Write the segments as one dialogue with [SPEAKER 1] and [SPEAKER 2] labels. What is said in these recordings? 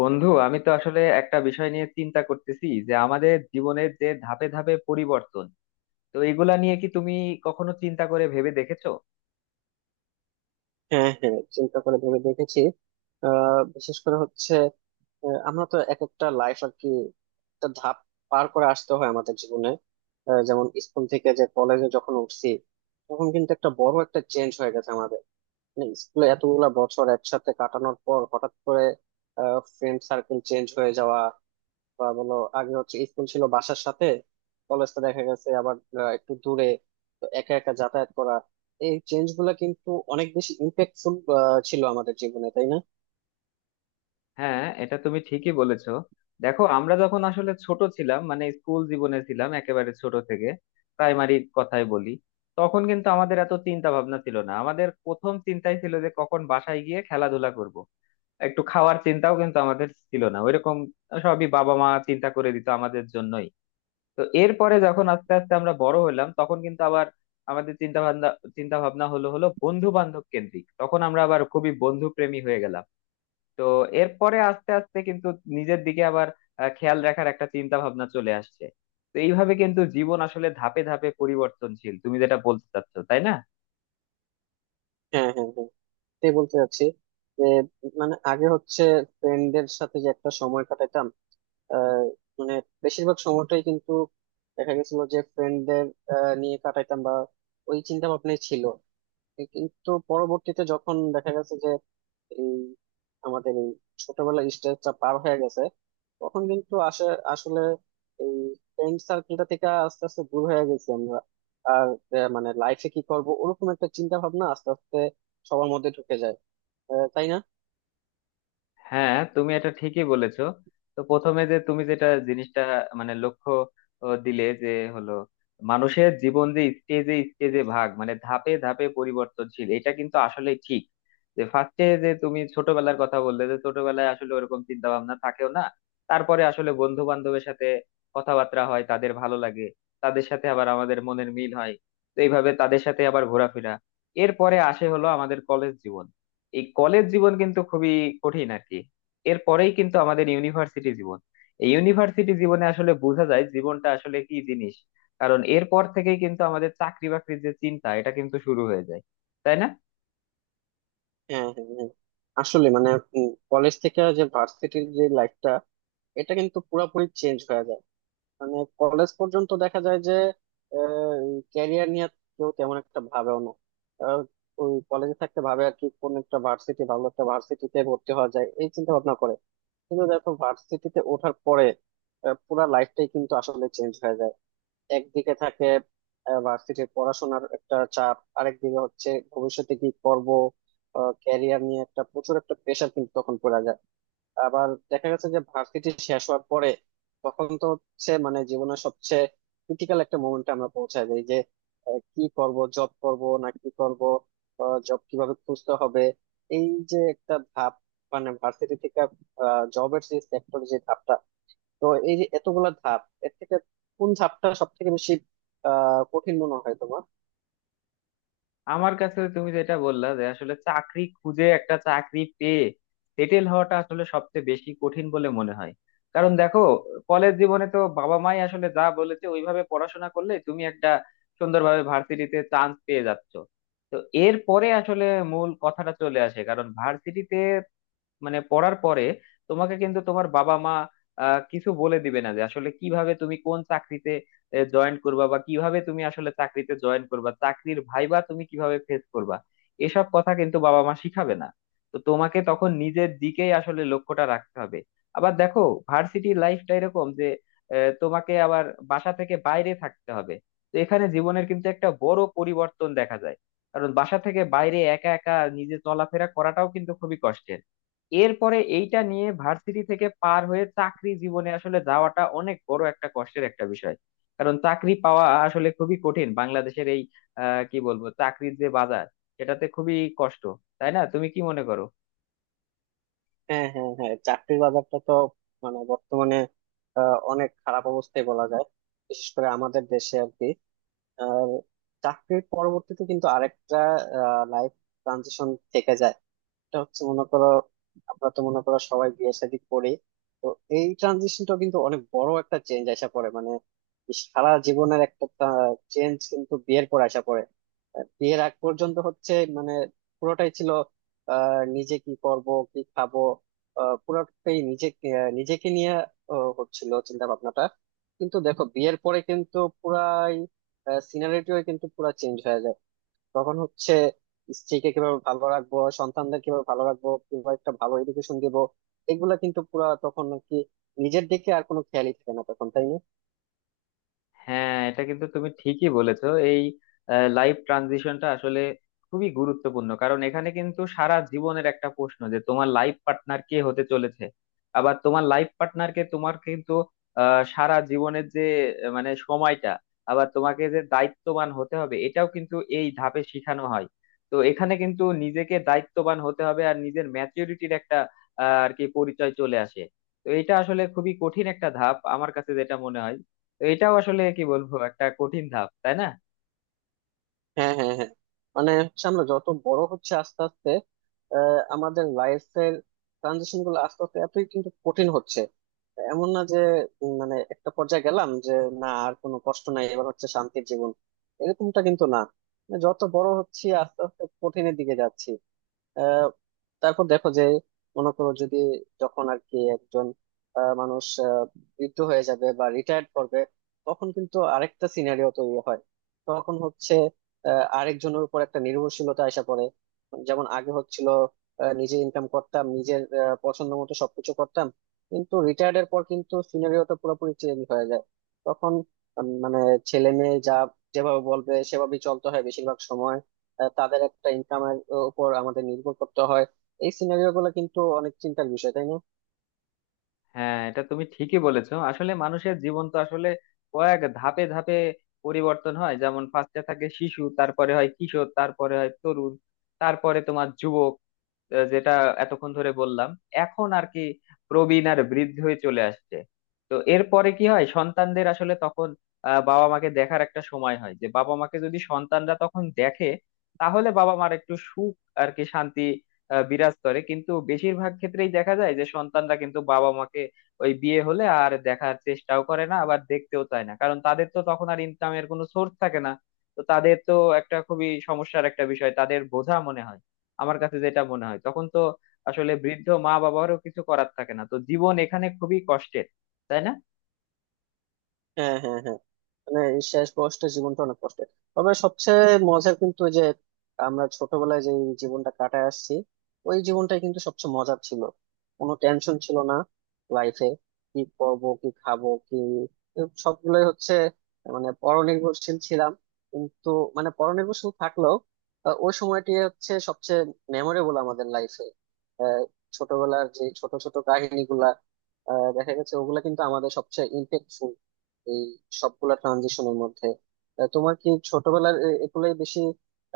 [SPEAKER 1] বন্ধু, আমি তো আসলে একটা বিষয় নিয়ে চিন্তা করতেছি যে আমাদের জীবনের যে ধাপে ধাপে পরিবর্তন, তো এগুলা নিয়ে কি তুমি কখনো চিন্তা করে ভেবে দেখেছো?
[SPEAKER 2] হ্যাঁ, হ্যাঁ, চিন্তা করে ভেবে দেখেছি। বিশেষ করে হচ্ছে আমরা তো এক একটা লাইফ আর কি, একটা ধাপ পার করে আসতে হয় আমাদের জীবনে। যেমন স্কুল থেকে যে কলেজে যখন উঠছি, তখন কিন্তু একটা বড় একটা চেঞ্জ হয়ে গেছে আমাদের। মানে স্কুলে এতগুলা বছর একসাথে কাটানোর পর হঠাৎ করে ফ্রেন্ড সার্কেল চেঞ্জ হয়ে যাওয়া, বা বলো আগে হচ্ছে স্কুল ছিল বাসার সাথে, কলেজটা দেখা গেছে আবার একটু দূরে, তো একা একা যাতায়াত করা। এই চেঞ্জ গুলা কিন্তু অনেক বেশি ইম্প্যাক্টফুল ছিল আমাদের জীবনে, তাই না?
[SPEAKER 1] হ্যাঁ, এটা তুমি ঠিকই বলেছো। দেখো, আমরা যখন আসলে ছোট ছিলাম, মানে স্কুল জীবনে ছিলাম একেবারে ছোট থেকে, প্রাইমারি কথাই বলি, তখন কিন্তু আমাদের এত চিন্তা ভাবনা ছিল না। আমাদের প্রথম চিন্তাই ছিল যে কখন বাসায় গিয়ে খেলাধুলা করব। একটু খাওয়ার চিন্তাও কিন্তু আমাদের ছিল না ওইরকম, সবই বাবা মা চিন্তা করে দিত আমাদের জন্যই। তো এরপরে যখন আস্তে আস্তে আমরা বড় হলাম, তখন কিন্তু আবার আমাদের চিন্তা ভাবনা হলো হলো বন্ধু বান্ধব কেন্দ্রিক। তখন আমরা আবার খুবই বন্ধু প্রেমী হয়ে গেলাম। তো এরপরে আস্তে আস্তে কিন্তু নিজের দিকে আবার খেয়াল রাখার একটা চিন্তা ভাবনা চলে আসছে। তো এইভাবে কিন্তু জীবন আসলে ধাপে ধাপে পরিবর্তনশীল, তুমি যেটা বলতে চাচ্ছো, তাই না?
[SPEAKER 2] হ্যাঁ, হ্যাঁ, হ্যাঁ, তাই বলতে চাচ্ছি যে মানে আগে হচ্ছে ফ্রেন্ডদের সাথে যে একটা সময় কাটাতাম, আহ, মানে বেশিরভাগ সময়টাই কিন্তু দেখা গেছিল যে ফ্রেন্ডদের নিয়ে কাটাইতাম, বা ওই চিন্তা ভাবনাই ছিল। এ কিন্তু পরবর্তীতে যখন দেখা গেছে এই আমাদের এই ছোটবেলার স্টেজটা পার হয়ে গেছে, তখন কিন্তু আসে আসলে এই ফ্রেন্ড সার্কেলটা থেকে আস্তে আস্তে দূর হয়ে গেছি আমরা। আর মানে লাইফে কি করব ওরকম একটা চিন্তা ভাবনা আস্তে আস্তে সবার মধ্যে ঢুকে যায়, তাই না?
[SPEAKER 1] হ্যাঁ, তুমি এটা ঠিকই বলেছো। তো প্রথমে যে তুমি যেটা জিনিসটা, মানে লক্ষ্য ও, দিলে যে হলো মানুষের জীবন যে স্টেজে স্টেজে ভাগ, মানে ধাপে ধাপে পরিবর্তনশীল, এটা কিন্তু আসলে ঠিক। যে ফার্স্টে যে তুমি ছোটবেলার কথা বললে, যে ছোটবেলায় আসলে ওরকম চিন্তা ভাবনা থাকেও না। তারপরে আসলে বন্ধু বান্ধবের সাথে কথাবার্তা হয়, তাদের ভালো লাগে, তাদের সাথে আবার আমাদের মনের মিল হয়। তো এইভাবে তাদের সাথে আবার ঘোরাফেরা। এরপরে আসে হলো আমাদের কলেজ জীবন। এই কলেজ জীবন কিন্তু খুবই কঠিন আর কি। এরপরেই কিন্তু আমাদের ইউনিভার্সিটি জীবন। এই ইউনিভার্সিটি জীবনে আসলে বোঝা যায় জীবনটা আসলে কি জিনিস। কারণ এরপর থেকেই কিন্তু আমাদের চাকরি বাকরির যে চিন্তা, এটা কিন্তু শুরু হয়ে যায়, তাই না?
[SPEAKER 2] হ্যাঁ, হ্যাঁ, হ্যাঁ, আসলে মানে কলেজ থেকে যে ভার্সিটির যে লাইফটা এটা কিন্তু পুরোপুরি চেঞ্জ হয়ে যায়। মানে কলেজ পর্যন্ত দেখা যায় যে ক্যারিয়ার নিয়ে কেউ তেমন একটা ভাবেও না। আহ, ওই কলেজে থাকতে ভাবে আর কি, কোন একটা ভার্সিটি ভালো একটা ভার্সিটিতে ভর্তি হওয়া যায় এই চিন্তা ভাবনা করে। কিন্তু দেখো ভার্সিটিতে ওঠার পরে পুরা লাইফটাই কিন্তু আসলে চেঞ্জ হয়ে যায়। একদিকে থাকে ভার্সিটির পড়াশোনার একটা চাপ, আরেকদিকে হচ্ছে ভবিষ্যতে কি করব, ক্যারিয়ার নিয়ে একটা প্রচুর একটা প্রেশার কিন্তু তখন পড়া যায়। আবার দেখা গেছে যে ভার্সিটি শেষ হওয়ার পরে তখন তো হচ্ছে মানে জীবনের সবচেয়ে ক্রিটিক্যাল একটা মোমেন্টে আমরা পৌঁছায় যাই যে কি করব, জব করব না কি করব, জব কিভাবে খুঁজতে হবে। এই যে একটা ধাপ, মানে ভার্সিটি থেকে জবের যে সেক্টর যে ধাপটা, তো এই যে এতগুলা ধাপ, এর থেকে কোন ধাপটা সব থেকে বেশি কঠিন মনে হয় তোমার?
[SPEAKER 1] আমার কাছে তুমি যেটা বললা, যে আসলে চাকরি খুঁজে একটা চাকরি পেয়ে সেটেল হওয়াটা আসলে সবচেয়ে বেশি কঠিন বলে মনে হয়। কারণ দেখো, কলেজ জীবনে তো বাবা মাই আসলে যা বলেছে ওইভাবে পড়াশোনা করলে তুমি একটা সুন্দরভাবে ভার্সিটিতে চান্স পেয়ে যাচ্ছ। তো এরপরে আসলে মূল কথাটা চলে আসে, কারণ ভার্সিটিতে মানে পড়ার পরে তোমাকে কিন্তু তোমার বাবা মা কিছু বলে দিবে না যে আসলে কিভাবে তুমি কোন চাকরিতে জয়েন করবা, বা কিভাবে তুমি আসলে চাকরিতে জয়েন করবা, চাকরির ভাইবা তুমি কিভাবে ফেস করবা, এসব কথা কিন্তু বাবা মা শিখাবে না। তো তোমাকে তখন নিজের দিকেই আসলে লক্ষ্যটা রাখতে হবে। আবার দেখো, ভার্সিটি লাইফটা এরকম যে তোমাকে আবার বাসা থেকে বাইরে থাকতে হবে। তো এখানে জীবনের কিন্তু একটা বড় পরিবর্তন দেখা যায়, কারণ বাসা থেকে বাইরে একা একা নিজে চলাফেরা করাটাও কিন্তু খুবই কষ্টের। এরপরে এইটা নিয়ে ভার্সিটি থেকে পার হয়ে চাকরি জীবনে আসলে যাওয়াটা অনেক বড় একটা কষ্টের একটা বিষয়। কারণ চাকরি পাওয়া আসলে খুবই কঠিন বাংলাদেশের এই কি বলবো, চাকরির যে বাজার, সেটাতে খুবই কষ্ট, তাই না? তুমি কি মনে করো?
[SPEAKER 2] হ্যাঁ, হ্যাঁ, হ্যাঁ, চাকরির বাজারটা তো মানে বর্তমানে অনেক খারাপ অবস্থায় বলা যায়, বিশেষ করে আমাদের দেশে আর কি। আর চাকরির পরবর্তীতে কিন্তু আরেকটা লাইফ ট্রানজিশন থেকে যায়। এটা হচ্ছে মনে করো আমরা তো মনে করো সবাই বিয়ে শাদী করি, তো এই ট্রানজিশনটা কিন্তু অনেক বড় একটা চেঞ্জ আসা পড়ে, মানে সারা জীবনের একটা চেঞ্জ কিন্তু বিয়ের পর আসা পড়ে। বিয়ের আগ পর্যন্ত হচ্ছে মানে পুরোটাই ছিল নিজে কি করব কি খাবো, পুরোটাই নিজে নিজেকে নিয়ে হচ্ছিল চিন্তা ভাবনাটা। কিন্তু দেখো বিয়ের পরে কিন্তু পুরাই সিনারিটিও কিন্তু পুরা চেঞ্জ হয়ে যায়। তখন হচ্ছে স্ত্রীকে কিভাবে ভালো রাখবো, সন্তানদের কিভাবে ভালো রাখবো, কিভাবে একটা ভালো এডুকেশন দিব, এগুলা কিন্তু পুরা তখন আর কি, নিজের দিকে আর কোনো খেয়ালই থাকে না তখন, তাই না?
[SPEAKER 1] হ্যাঁ, এটা কিন্তু তুমি ঠিকই বলেছো। এই লাইফ ট্রানজিশনটা আসলে খুবই গুরুত্বপূর্ণ, কারণ এখানে কিন্তু সারা জীবনের একটা প্রশ্ন যে তোমার লাইফ পার্টনার কে হতে চলেছে। আবার তোমার লাইফ পার্টনারকে তোমার কিন্তু সারা জীবনের যে মানে সময়টা, আবার তোমাকে যে দায়িত্ববান হতে হবে এটাও কিন্তু এই ধাপে শিখানো হয়। তো এখানে কিন্তু নিজেকে দায়িত্ববান হতে হবে, আর নিজের ম্যাচুরিটির একটা আর কি পরিচয় চলে আসে। তো এটা আসলে খুবই কঠিন একটা ধাপ আমার কাছে যেটা মনে হয়। তো এটাও আসলে কি বলবো একটা কঠিন ধাপ, তাই না?
[SPEAKER 2] হ্যাঁ, হ্যাঁ, হ্যাঁ, মানে হচ্ছে আমরা যত বড় হচ্ছে আস্তে আস্তে আমাদের লাইফের ট্রানজিশন গুলো আস্তে আস্তে এতই কিন্তু কঠিন হচ্ছে। এমন না যে মানে একটা পর্যায়ে গেলাম যে না আর কোনো কষ্ট নাই, এবার হচ্ছে শান্তির জীবন, এরকমটা কিন্তু না। যত বড় হচ্ছি আস্তে আস্তে কঠিনের দিকে যাচ্ছি। আহ, তারপর দেখো যে মনে করো যদি যখন আর কি একজন মানুষ বৃদ্ধ হয়ে যাবে বা রিটায়ার্ড করবে, তখন কিন্তু আরেকটা সিনারিও তৈরি হয়। তখন হচ্ছে আরেকজনের উপর একটা নির্ভরশীলতা আসা পড়ে। যেমন আগে হচ্ছিল নিজে ইনকাম করতাম, নিজের পছন্দ মতো সবকিছু করতাম, কিন্তু রিটায়ার্ড এর পর কিন্তু সিনারিওটা পুরোপুরি চেঞ্জ হয়ে যায়। তখন মানে ছেলে মেয়ে যা যেভাবে বলবে সেভাবেই চলতে হয় বেশিরভাগ সময়, তাদের একটা ইনকামের উপর আমাদের নির্ভর করতে হয়। এই সিনারিও গুলো কিন্তু অনেক চিন্তার বিষয়, তাই না?
[SPEAKER 1] হ্যাঁ, এটা তুমি ঠিকই বলেছো। আসলে মানুষের জীবন তো আসলে কয়েক ধাপে ধাপে পরিবর্তন হয়। যেমন ফার্স্টে থাকে শিশু, তারপরে হয় কিশোর, তারপরে হয় তরুণ, তারপরে তোমার যুবক, যেটা এতক্ষণ ধরে বললাম, এখন আর কি প্রবীণ আর বৃদ্ধ হয়ে চলে আসছে। তো এরপরে কি হয়, সন্তানদের আসলে তখন বাবা মাকে দেখার একটা সময় হয়, যে বাবা মাকে যদি সন্তানরা তখন দেখে, তাহলে বাবা মার একটু সুখ আর কি শান্তি বিরাজ করে। কিন্তু বেশিরভাগ ক্ষেত্রেই দেখা যায় যে সন্তানরা কিন্তু বাবা মাকে ওই বিয়ে হলে আর দেখার চেষ্টাও করে না, আবার দেখতেও চায় না, কারণ তাদের তো তখন আর ইনকামের কোনো সোর্স থাকে না। তো তাদের তো একটা খুবই সমস্যার একটা বিষয়, তাদের বোঝা মনে হয়, আমার কাছে যেটা মনে হয়। তখন তো আসলে বৃদ্ধ মা বাবারও কিছু করার থাকে না, তো জীবন এখানে খুবই কষ্টের, তাই না?
[SPEAKER 2] হ্যাঁ, হ্যাঁ, হ্যাঁ, মানে এই শেষ বয়সটা জীবনটা অনেক কষ্টের। তবে সবচেয়ে মজার কিন্তু ওই যে আমরা ছোটবেলায় যে জীবনটা কাটায় আসছি, ওই জীবনটাই কিন্তু সবচেয়ে মজার ছিল। কোনো টেনশন ছিল না লাইফে, কি করব কি খাবো কি, সবগুলোই হচ্ছে মানে পরনির্ভরশীল ছিলাম। কিন্তু মানে পরনির্ভরশীল থাকলেও ওই সময়টি হচ্ছে সবচেয়ে মেমোরেবল আমাদের লাইফে। ছোটবেলার যে ছোট ছোট কাহিনীগুলা দেখা গেছে ওগুলা কিন্তু আমাদের সবচেয়ে ইম্প্যাক্টফুল এই সবগুলা ট্রানজিশনের মধ্যে। তোমার কি ছোটবেলার এগুলাই বেশি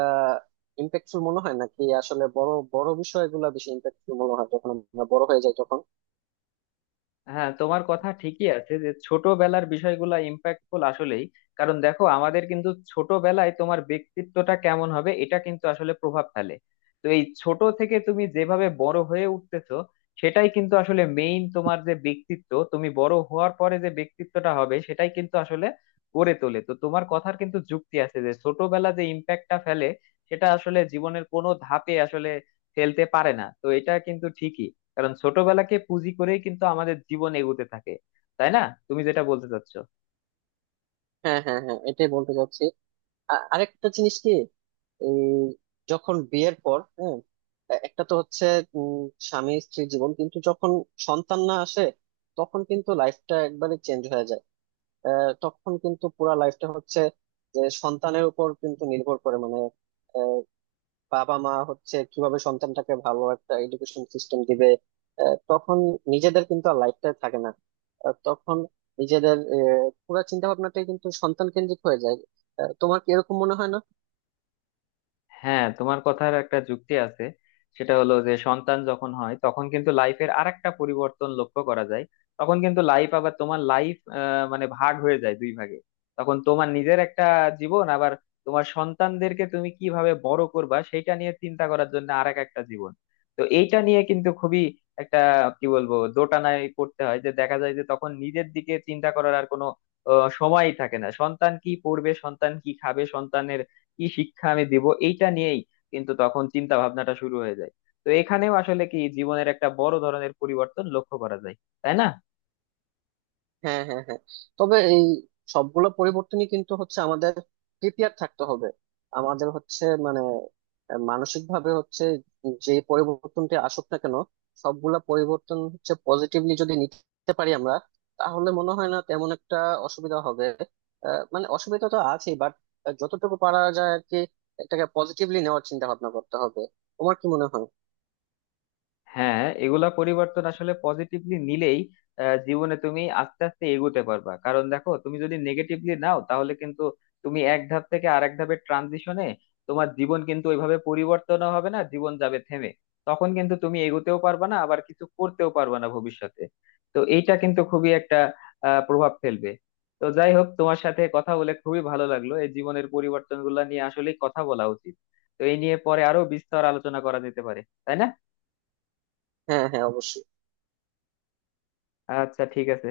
[SPEAKER 2] আহ ইম্প্যাক্টফুল মনে হয়, নাকি আসলে বড় বড় বিষয়গুলো বেশি ইম্প্যাক্টফুল মনে হয় যখন আমরা বড় হয়ে যাই তখন?
[SPEAKER 1] হ্যাঁ, তোমার কথা ঠিকই আছে যে ছোটবেলার বিষয়গুলো ইম্প্যাক্টফুল আসলেই। কারণ দেখো, আমাদের কিন্তু ছোটবেলায় তোমার ব্যক্তিত্বটা কেমন হবে, এটা কিন্তু আসলে প্রভাব ফেলে। তো এই ছোট থেকে তুমি যেভাবে বড় হয়ে উঠতেছো, সেটাই কিন্তু আসলে মেইন। তোমার যে ব্যক্তিত্ব তুমি বড় হওয়ার পরে যে ব্যক্তিত্বটা হবে, সেটাই কিন্তু আসলে গড়ে তোলে। তো তোমার কথার কিন্তু যুক্তি আছে যে ছোটবেলা যে ইম্প্যাক্টটা ফেলে, সেটা আসলে জীবনের কোনো ধাপে আসলে ফেলতে পারে না। তো এটা কিন্তু ঠিকই, কারণ ছোটবেলাকে পুঁজি করেই কিন্তু আমাদের জীবন এগোতে থাকে, তাই না? তুমি যেটা বলতে চাচ্ছ।
[SPEAKER 2] হ্যাঁ, হ্যাঁ, হ্যাঁ, এটাই বলতে চাচ্ছি। আরেকটা জিনিস কি, এই যখন বিয়ের পর, হ্যাঁ, একটা তো হচ্ছে উম, স্বামী স্ত্রী জীবন কিন্তু যখন সন্তান না আসে তখন কিন্তু লাইফটা একবারে চেঞ্জ হয়ে যায়। তখন কিন্তু পুরা লাইফটা হচ্ছে যে সন্তানের উপর কিন্তু নির্ভর করে, মানে বাবা মা হচ্ছে কিভাবে সন্তানটাকে ভালো একটা এডুকেশন সিস্টেম দিবে। তখন নিজেদের কিন্তু আর লাইফটা থাকে না। তখন নিজেদের পুরো চিন্তা ভাবনাটাই কিন্তু সন্তান কেন্দ্রিক হয়ে যায়। তোমার কি এরকম মনে হয় না?
[SPEAKER 1] হ্যাঁ, তোমার কথার একটা যুক্তি আছে, সেটা হলো যে সন্তান যখন হয় তখন কিন্তু লাইফের আরেকটা পরিবর্তন লক্ষ্য করা যায়। তখন কিন্তু লাইফ আবার, তোমার লাইফ মানে ভাগ হয়ে যায় দুই ভাগে। তখন তোমার নিজের একটা জীবন, আবার তোমার সন্তানদেরকে তুমি কিভাবে বড় করবা সেইটা নিয়ে চিন্তা করার জন্য আরেক একটা জীবন। তো এইটা নিয়ে কিন্তু খুবই একটা কি বলবো দোটানায় পড়তে হয়, যে দেখা যায় যে তখন নিজের দিকে চিন্তা করার আর কোনো সময়ই থাকে না। সন্তান কি পড়বে, সন্তান কি খাবে, সন্তানের কি শিক্ষা আমি দিব, এইটা নিয়েই কিন্তু তখন চিন্তা ভাবনাটা শুরু হয়ে যায়। তো এখানেও আসলে কি, জীবনের একটা বড় ধরনের পরিবর্তন লক্ষ্য করা যায়, তাই না?
[SPEAKER 2] হ্যাঁ, হ্যাঁ, হ্যাঁ, তবে এই সবগুলো পরিবর্তনই কিন্তু হচ্ছে আমাদের প্রিপেয়ার থাকতে হবে, আমাদের হচ্ছে মানে মানসিক ভাবে হচ্ছে। যে পরিবর্তনটি আসুক না কেন, সবগুলা পরিবর্তন হচ্ছে পজিটিভলি যদি নিতে পারি আমরা, তাহলে মনে হয় না তেমন একটা অসুবিধা হবে। মানে অসুবিধা তো আছেই, বাট যতটুকু পারা যায় আর কি, এটাকে পজিটিভলি নেওয়ার চিন্তা ভাবনা করতে হবে। তোমার কি মনে হয়?
[SPEAKER 1] হ্যাঁ, এগুলা পরিবর্তন আসলে পজিটিভলি নিলেই জীবনে তুমি আস্তে আস্তে এগোতে পারবা। কারণ দেখো, তুমি যদি নেগেটিভলি নাও তাহলে কিন্তু তুমি এক ধাপ থেকে আরেক ধাপের ট্রানজিশনে তোমার জীবন কিন্তু ওইভাবে পরিবর্তনও হবে না, জীবন যাবে থেমে। তখন কিন্তু তুমি এগোতেও পারবা না, আবার কিছু করতেও পারবা না ভবিষ্যতে। তো এইটা কিন্তু খুবই একটা প্রভাব ফেলবে। তো যাই হোক, তোমার সাথে কথা বলে খুবই ভালো লাগলো, এই জীবনের পরিবর্তনগুলো নিয়ে আসলেই কথা বলা উচিত। তো এই নিয়ে পরে আরো বিস্তর আলোচনা করা যেতে পারে, তাই না?
[SPEAKER 2] হ্যাঁ, হ্যাঁ, অবশ্যই।
[SPEAKER 1] আচ্ছা, ঠিক আছে।